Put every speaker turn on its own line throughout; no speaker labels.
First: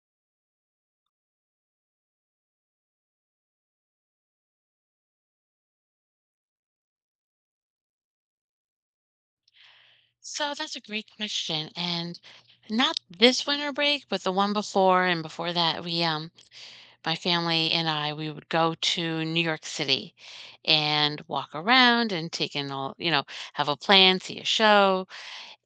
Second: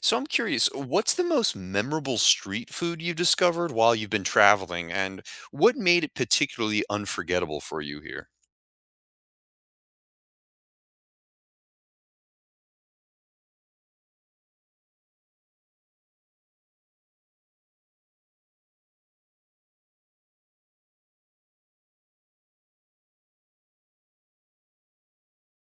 So I'm curious, what's the most memorable street food you've discovered while you've been traveling, and what made it particularly unforgettable for you here?
So that's a great question. And not this winter break, but the one before and before that, we my family and I, we would go to New York City and walk around and take in all, have a plan, see a show,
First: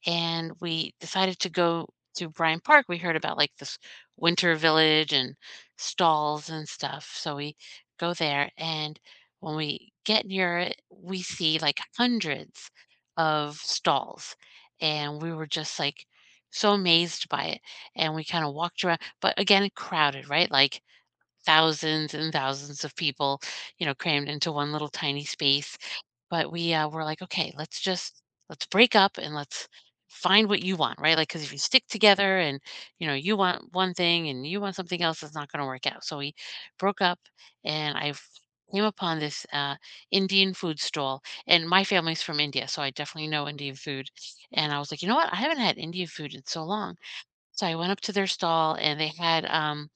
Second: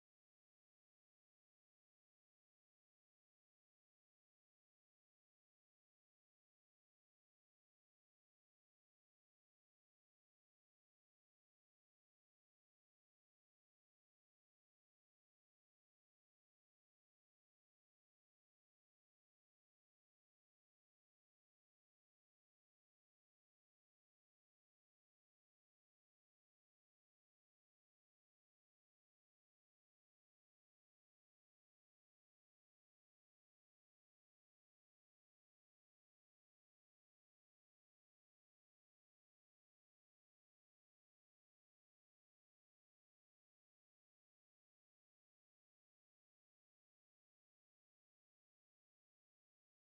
and we decided to go to Bryant Park. We heard about like this winter village and stalls and stuff. So we go there, and when we get near it, we see like hundreds of stalls. And we were just like so amazed by it. And we kind of walked around, but again, crowded, right? Like thousands and thousands of people, crammed into one little tiny space. But we were like, okay, let's break up and let's find what you want, right? Like, because if you stick together and you know you want one thing and you want something else, it's not going to work out. So we broke up, and came upon this Indian food stall, and my family's from India, so I definitely know Indian food. And I was like, you know what? I haven't had Indian food in so long. So I went up to their stall, and they had um,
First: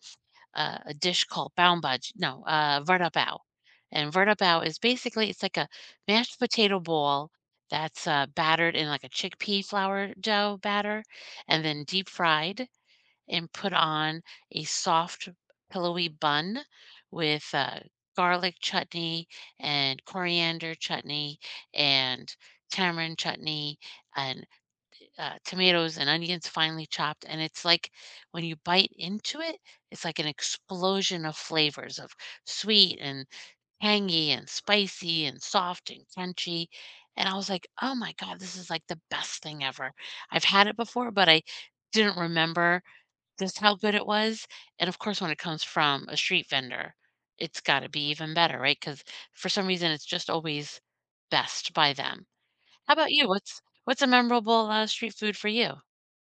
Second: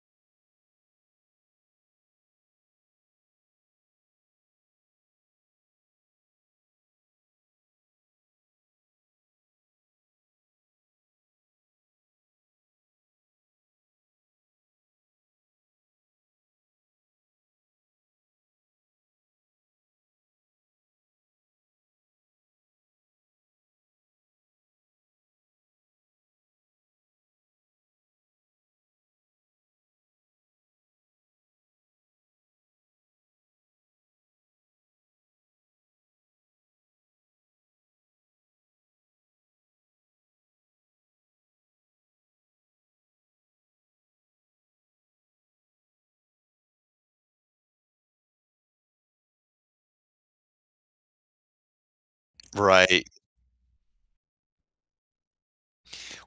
uh, a dish called Baum Baj no, Vada Bao. And Vada Bao is basically it's like a mashed potato ball that's, battered in, like, a chickpea flour dough batter and then deep fried and put on a soft, pillowy bun with, garlic chutney and coriander chutney and tamarind chutney and tomatoes and onions finely chopped. And it's like when you bite into it, it's like an explosion of flavors of sweet and tangy and spicy and soft and crunchy. And I was like, oh my God, this is like the best thing ever. I've had it before, but I didn't remember just how good it was. And of course, when it comes from a street vendor, it's got to be even better, right? Because for some reason, it's just always best by them. How
Right.
about you? What's a memorable street food for you?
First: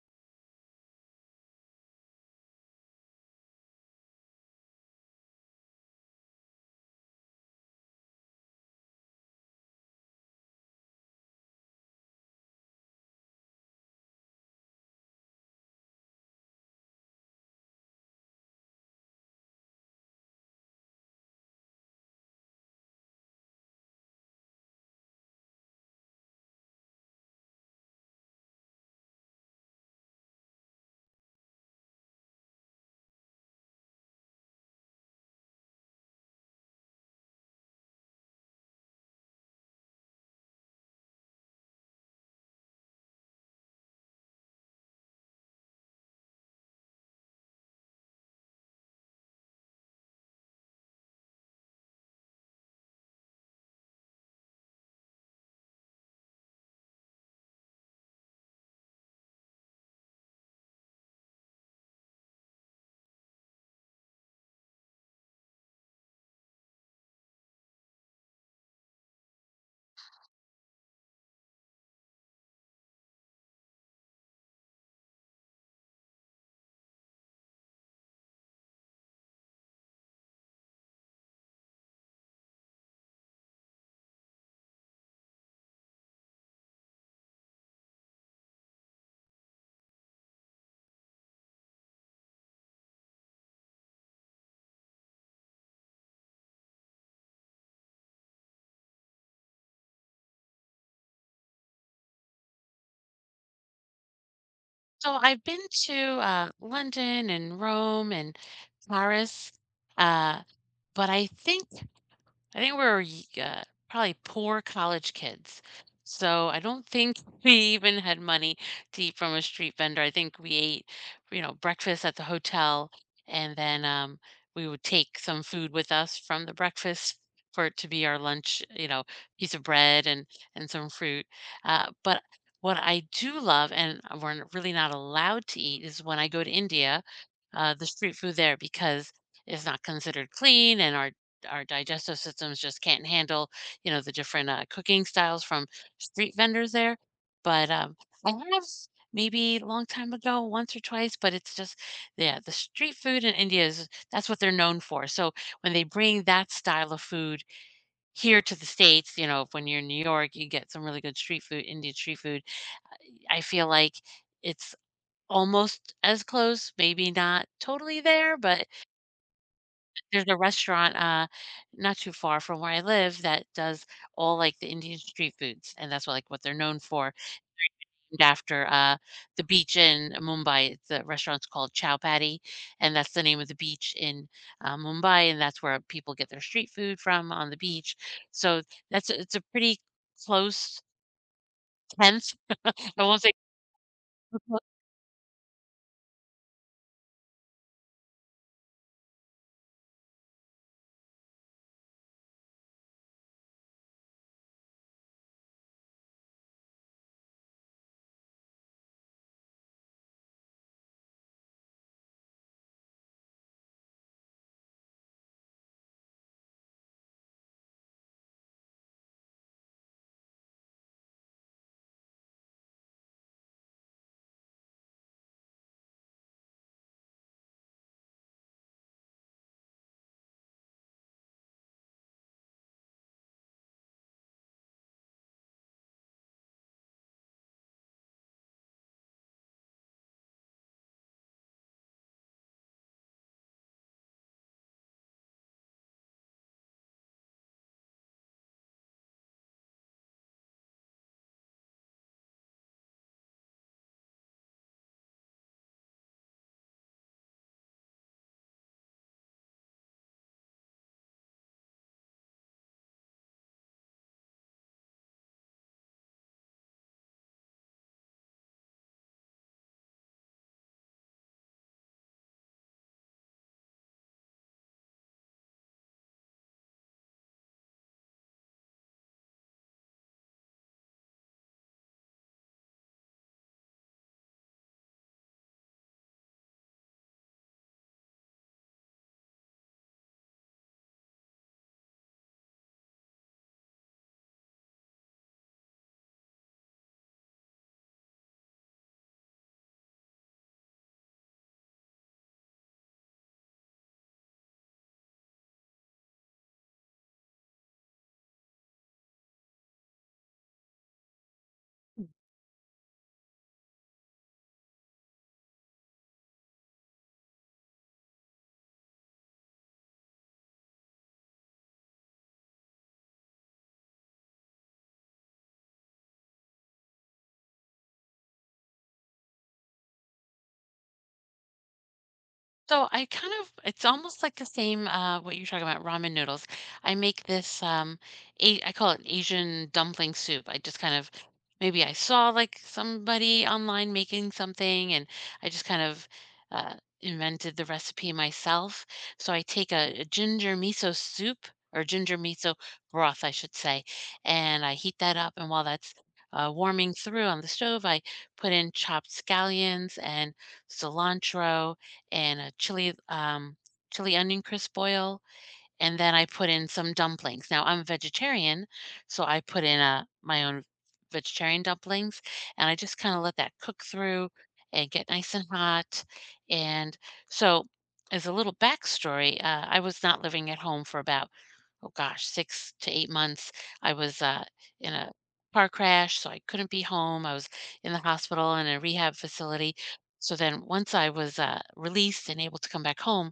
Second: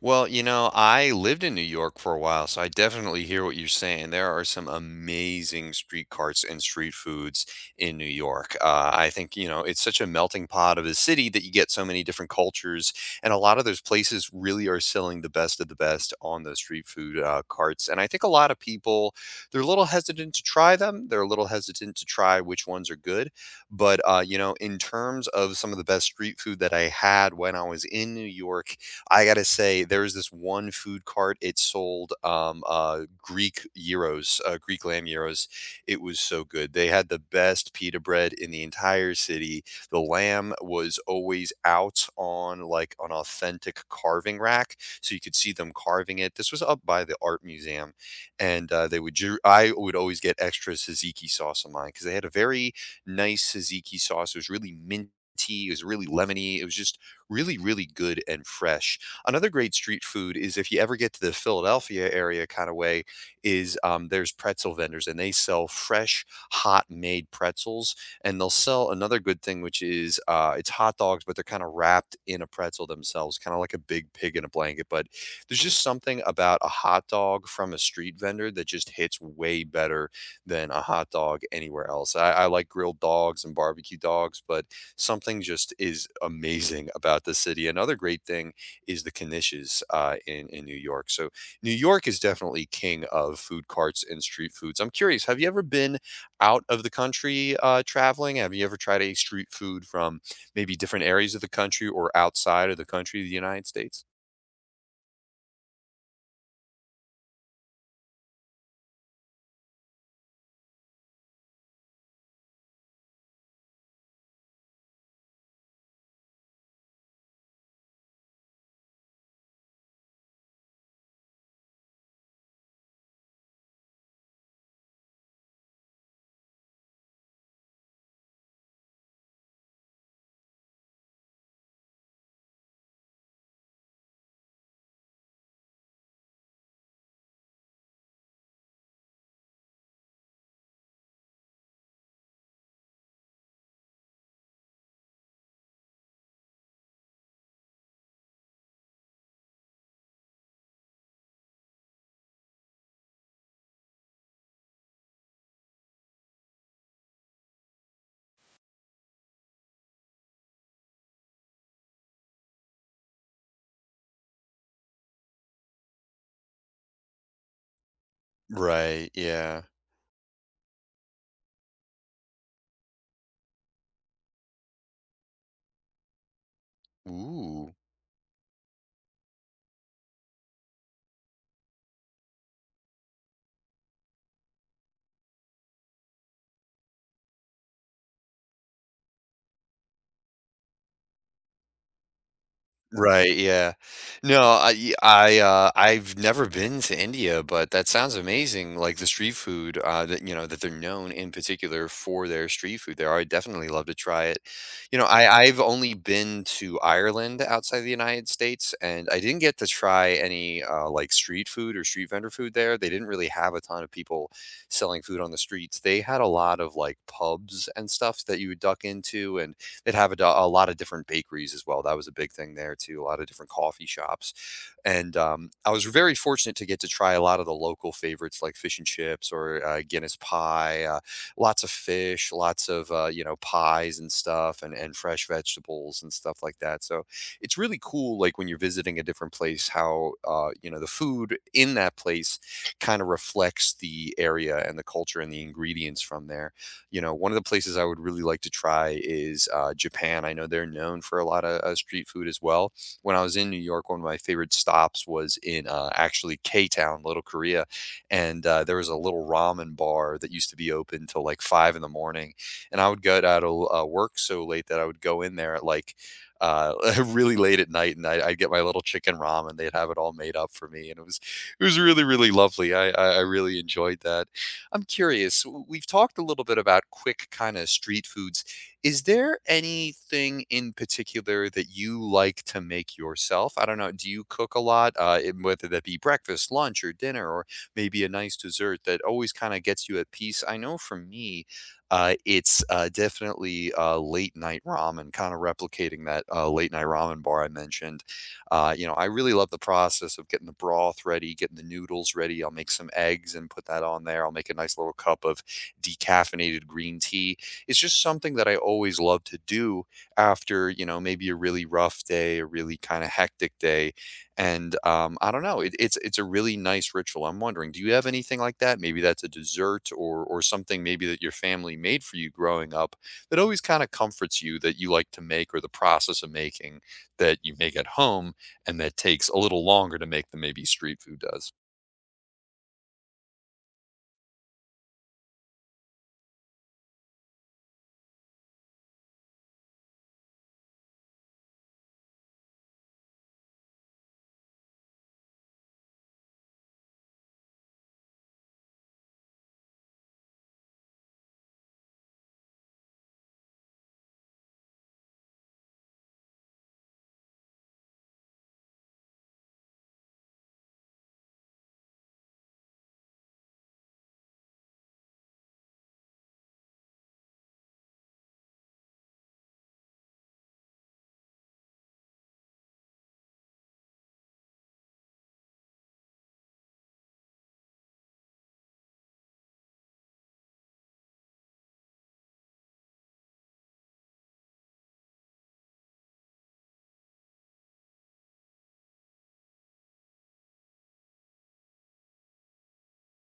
Well, you know, I lived in New York for a while, so I definitely hear what you're saying. There are some amazing street carts and street foods in New York. I think, you know, it's such a melting pot of a city that you get so many different cultures, and a lot of those places really are selling the best of the best on those street food carts. And I think a lot of people, they're a little hesitant to try them. They're a little hesitant to try which ones are good. But, you know, in terms of some of the best street food that I had when I was in New York, I gotta say, there was this one food cart. It sold Greek gyros, Greek lamb gyros. It was so good. They had the best pita bread in the entire city. The lamb was always out on like an authentic carving rack, so you could see them carving it. This was up by the art museum, and I would always get extra tzatziki sauce on mine because they had a very nice tzatziki sauce. It was really minty. It was really lemony. It was just really, really good and fresh. Another great street food is if you ever get to the Philadelphia area kind of way is, there's pretzel vendors and they sell fresh, hot made pretzels, and they'll sell another good thing, which is, it's hot dogs, but they're kind of wrapped in a pretzel themselves, kind of like a big pig in a blanket. But there's just something about a hot dog from a street vendor that just hits way better than a hot dog anywhere else. I like grilled dogs and barbecue dogs, but something just is amazing about the city. Another great thing is the Knishes in New York. So New York is definitely king of food carts and street foods. I'm curious, have you ever been out of the country traveling? Have you ever tried a street food from maybe different areas of the country or outside of the country, the United States?
So I've been to London and Rome and Paris, uh, but I think we're uh, probably poor college kids. So I don't think we even had money to eat from a street vendor. I think we ate, you know, breakfast at the hotel and then we would take some food with us from the breakfast for it to be our lunch, you know, piece of bread and some fruit. But what I do love and really not allowed to eat is when I go to India, the street food there, because it's not considered clean, and our digestive systems just can't handle, you know, the different, cooking styles from street vendors there. But, I have maybe a long time ago, once or twice, but it's just yeah, the street food in India is that's what they're known for. So, when they bring that style of food here to the States, you know, when you're in New York, you get some really good street food, Indian street food. I feel like it's almost as close, maybe not totally there, but
Right. Yeah.
there's a restaurant, not too far from where I live that does all, like, the Indian street foods, and that's what, like, what they're known for.
Ooh.
And after, the beach in Mumbai, the restaurant's called Chow Patty, and that's the name of the beach in, Mumbai, and that's where people get their street food from on the beach. So that's a it's a pretty close 10th. I won't say.
Right, yeah. No, I, I've never been to India, but that sounds amazing, like the street food, that, you know, that they're known in particular for their street food there. I would definitely love to try it. You know, I've only been to Ireland outside the United States, and I didn't get to try any, like, street food or street vendor food there. They didn't really have a ton of people selling food on the streets. They had a lot of, like, pubs and stuff that you would duck into, and they'd have a lot of different bakeries as well. That was a big thing there too. A lot of different coffee shops, and I was very fortunate to get to try a lot of the local favorites like fish and chips or Guinness pie, lots of fish, lots of you know, pies and stuff, and fresh vegetables and stuff like that. So it's really cool, like when you're visiting a different place, how you know, the food in that place kind of reflects the area and the culture and the ingredients from there. You know, one of the places I would really like to try is Japan. I know they're known for a lot of street food as well. When I was in New York, one of my favorite stops was in actually K Town, Little Korea, and there was a little ramen bar that used to be open till like five in the morning, and I would get out of work so late that I would go in there at like uh really late at night, and I'd get my little chicken ramen. They'd have it all made up for me, and it was really, really lovely. I really enjoyed that. I'm curious, we've talked a little bit about quick kind of street foods. Is there anything in particular that you like to make yourself? I don't know. Do you cook a lot, whether that be breakfast, lunch, or dinner, or maybe a nice dessert that always kind of gets you at peace? I know for me, it's definitely late night ramen, kind of replicating that late night ramen bar I mentioned. You know, I really love the process of getting the broth ready, getting the noodles ready. I'll make some eggs and put that on there. I'll make a nice little cup of decaffeinated green tea. It's just something that I always love to do after, you know, maybe a really rough day, a really kind of hectic day. And I don't know, it's a really nice ritual. I'm wondering, do you have anything like that? Maybe that's a dessert, or something maybe that your family made for you growing up that always kind of comforts you that you like to make, or the process of making that you make at home, and that takes a little longer to make than maybe street food does.
So I kind of it's almost like the same what you're talking about, ramen noodles. I make this a I call it Asian dumpling soup. I just kind of maybe I saw like somebody online making something, and I just kind of uh invented the recipe myself. So I take a ginger miso soup or ginger miso broth, I should say, and I heat that up, and while that's warming through on the stove, I put in chopped scallions and cilantro and a chili onion crisp boil, and then I put in some dumplings. Now I'm a vegetarian, so I put in my own vegetarian dumplings, and I just kind of let that cook through and get nice and hot. And so, as a little backstory, I was not living at home for about oh gosh, 6 to 8 months. I was, in a car crash, so I couldn't be home. I was in the hospital in a rehab facility. So then once I was, released and able to come back home,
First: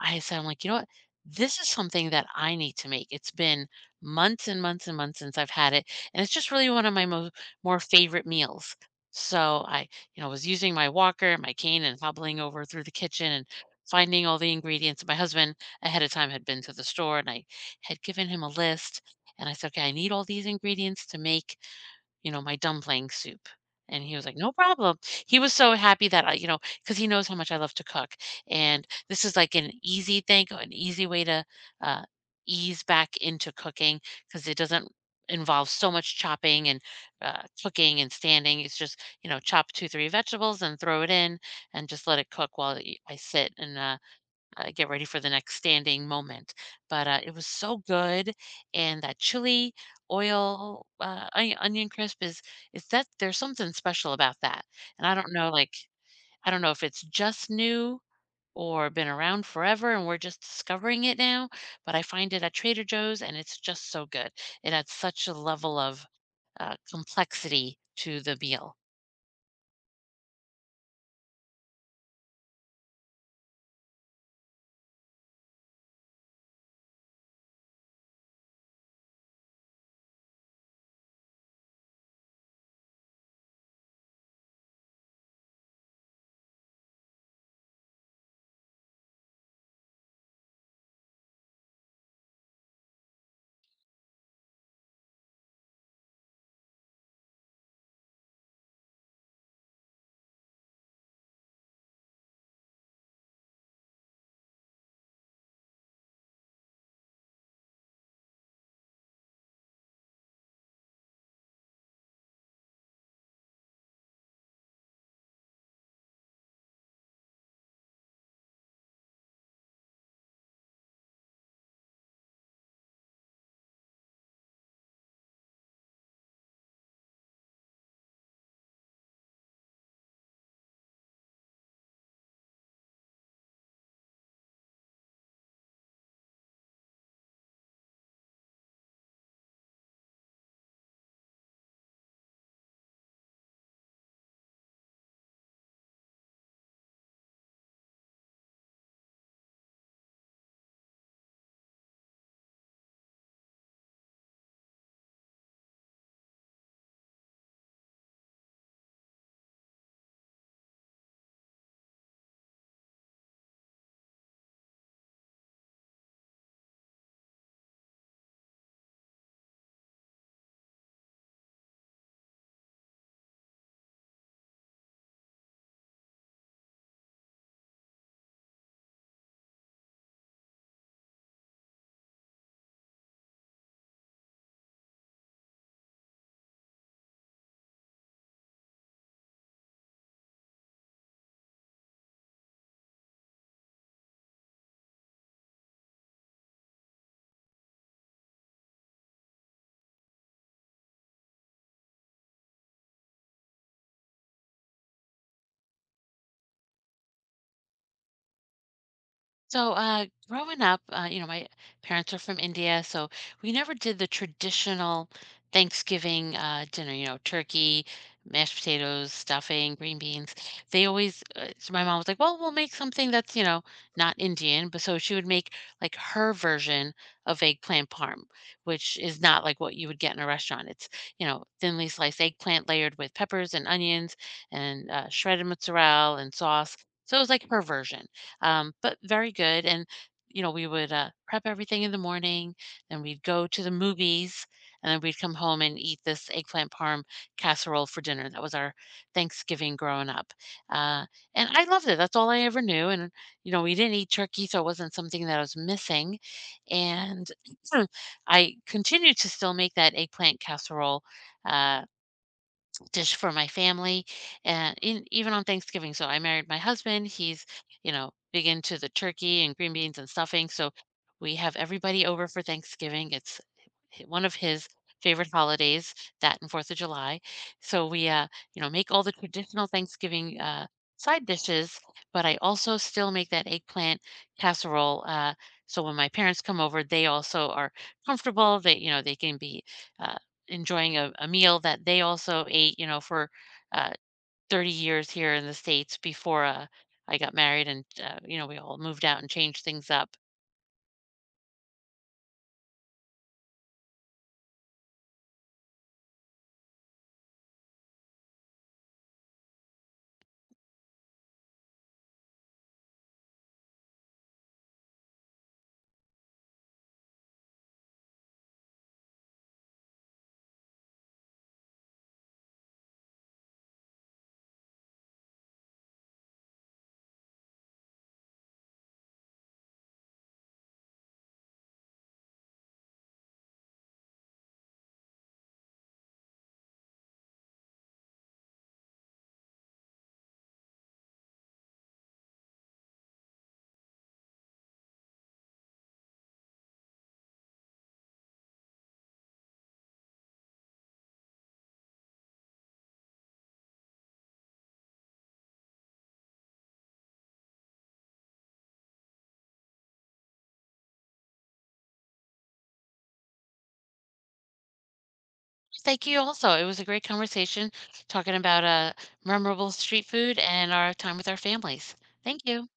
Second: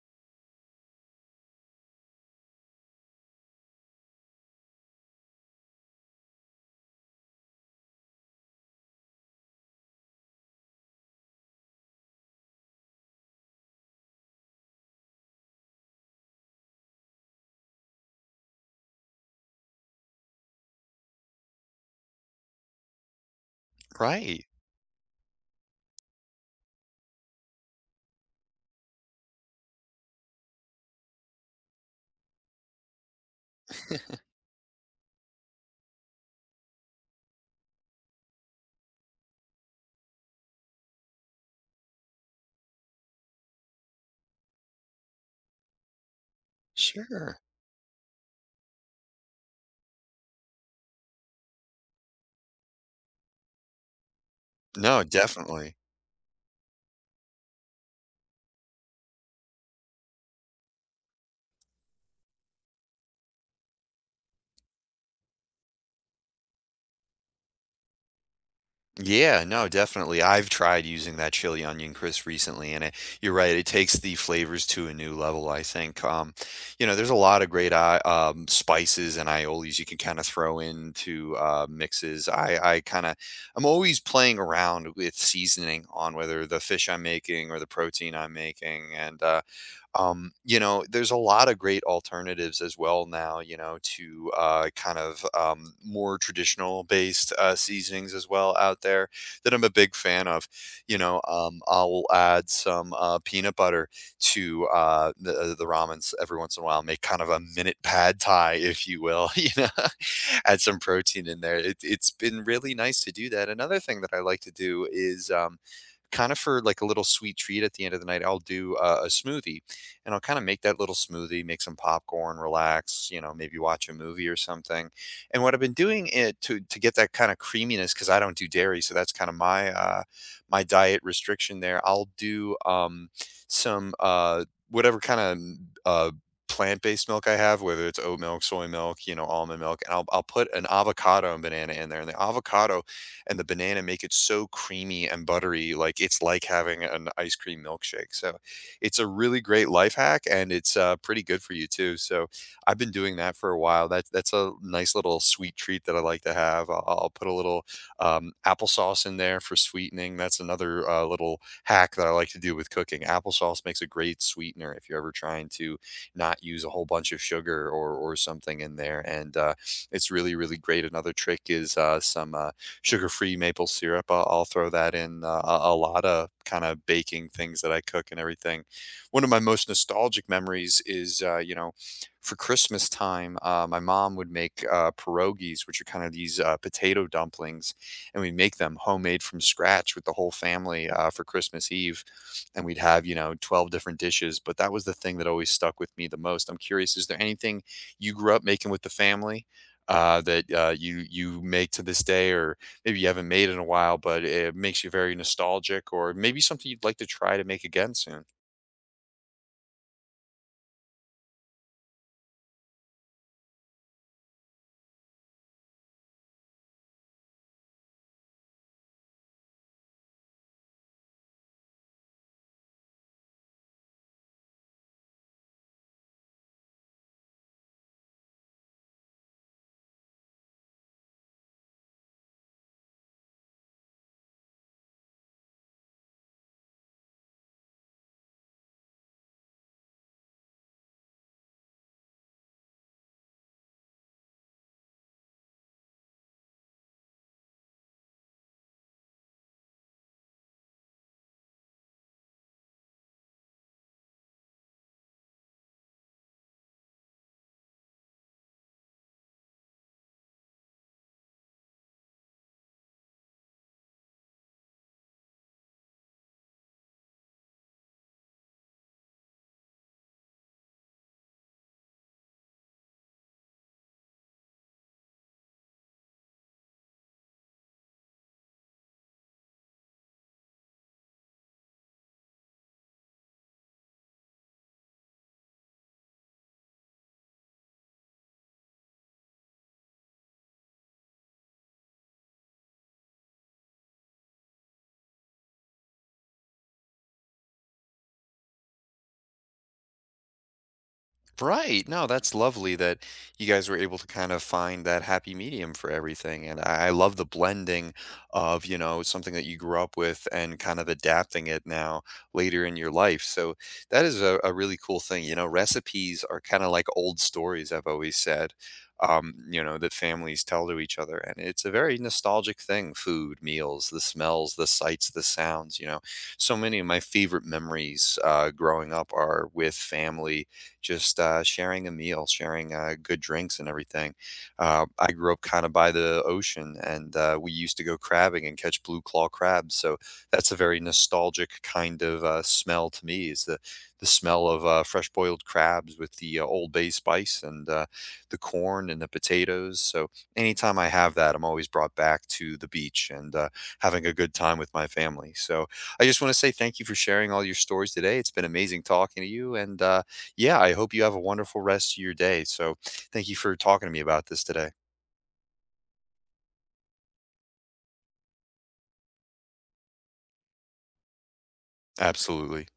I said, I'm like, "You know what? This is something that I need to make." It's been months and months and months since I've had it, and it's just really one of my mo more favorite meals. So I, you know, was using my walker, my cane, and hobbling over through the kitchen and finding all the ingredients. My husband ahead of time had been to the store, and I had given him a list, and I said, "Okay, I need all these ingredients to make, you know, my dumpling soup." And he was like,
Right.
"No problem." He was so happy that I, you know, because he knows how much I love to cook, and this is like an easy thing, an easy way to uh, ease back into cooking, because it doesn't involve so much chopping and cooking and standing. It's just, you know, chop two, three vegetables and throw it in, and just let it cook while I sit and get ready for the next standing moment. But it
Sure.
was so good, and that chili oil onion crisp is that there's something special about that.
No,
And I don't know, like
definitely.
I don't know if it's just new or been around forever and we're just discovering it now, but I find it at Trader Joe's, and it's just so good. It adds such a level of complexity to the meal.
Yeah, no, definitely. I've tried using that chili onion crisp recently, and it, you're right, it takes the flavors to a new level, I think. You know, there's a lot of great spices and aiolis you can kind of throw into mixes. I'm always playing around with seasoning on whether the fish I'm making or the protein I'm making, and you know, there's a lot of great alternatives as well now, you know, to kind of more traditional based seasonings as well out there that I'm a big fan of. You know, I'll add some peanut butter to the ramens every once in a while, make kind of a minute pad thai, if you will, you know, add some protein in there. It's been really nice to do that. Another thing that I like to do is, kind of for like a little sweet treat at the end of the night, I'll do a smoothie, and I'll kind of make that little smoothie, make some popcorn, relax, you know, maybe watch a movie or something. And what I've been doing it to get that kind of creaminess, because I don't do dairy, so that's kind of my my diet restriction there. I'll do some whatever kind of mm, uh, plant-based milk I have, whether it's oat milk, soy milk, you know, almond milk, and I'll put an avocado and banana in there, and the avocado and the banana make it so creamy and buttery, like it's like having an ice cream milkshake. So it's a really great life hack, and it's pretty good for you too. So I've been doing that for a while. That's a nice little sweet treat that I like to have. I'll put a little applesauce in there for sweetening. That's another little hack that I like to do with cooking. Applesauce makes a great sweetener if you're ever trying to not use a whole bunch of sugar, or something in there, and it's really, really great. Another trick is some sugar-free maple syrup. I'll throw that in a lot of kind of baking things that I cook and everything. One of my most nostalgic memories is, you know, for Christmas time, my mom would make pierogies, which are kind of these potato dumplings, and we would make them homemade from scratch with the whole family for Christmas Eve. And we'd have, you know, 12 different dishes. But that was the thing that always stuck with me the most. I'm curious, is there anything you grew up making with the family that you make to this day, or maybe you haven't made in a while, but it makes you very nostalgic, or maybe something you'd like to try to make again soon.
So, growing up, you know, my parents are from India, so we never did the traditional Thanksgiving dinner, you know, turkey, mashed potatoes, stuffing, green beans. They always, so my mom was like, well, we'll make something that's, you know, not Indian. But so she would make like her version of eggplant parm, which is not like what you would get in a restaurant. It's, you know, thinly sliced eggplant layered with peppers and onions and shredded mozzarella and sauce. So it was like her version but very good. And you know, we would prep everything in the morning, then we'd go to the movies, and then we'd come home and eat this eggplant parm casserole for dinner. That was our Thanksgiving growing up, uh, and I loved it. That's all I ever knew. And you know, we didn't eat turkey, so it wasn't something that I was missing. And I continue to still make that eggplant casserole. Uh, Dish for my family and even on Thanksgiving. So I married my husband. He's, you know, big into the turkey and green beans and stuffing. So we have everybody over for Thanksgiving. It's hi one of his favorite holidays, that and Fourth of July. So we you know, make all the traditional Thanksgiving, side dishes, but I also still make that eggplant casserole, so when my parents come over, they also are comfortable. They, you know, they can be, uh, enjoying a meal that they also ate, you know, for, uh, 30 years here in the States before, I got married, and, you know, we all moved out and changed things up.
Right. No, that's lovely that you guys were able to kind of find that happy medium for everything. And I love the blending of, you know, something that you grew up with and kind of adapting it now later in your life. So that is a really cool thing. You know, recipes are kind of like old stories, I've always said, you know, that families tell to each other. And it's a very nostalgic thing: food, meals, the smells, the sights, the sounds, you know. So many of my favorite memories growing up are with family, just sharing a meal, sharing good drinks and everything. I grew up kind of by the ocean, and we used to go crabbing and catch blue claw crabs. So that's a very nostalgic kind of smell to me. Is the smell of fresh boiled crabs with the Old Bay spice, and the corn and the potatoes. So anytime I have that, I'm always brought back to the beach and having a good time with my family. So I just want to say thank you for sharing all your stories today. It's been amazing talking to you, and yeah, I hope you have a wonderful rest of your day. So thank you for talking to me about this today.
Thank you also. It was a great conversation talking about memorable street food and our time with our families. Thank
Absolutely.
you.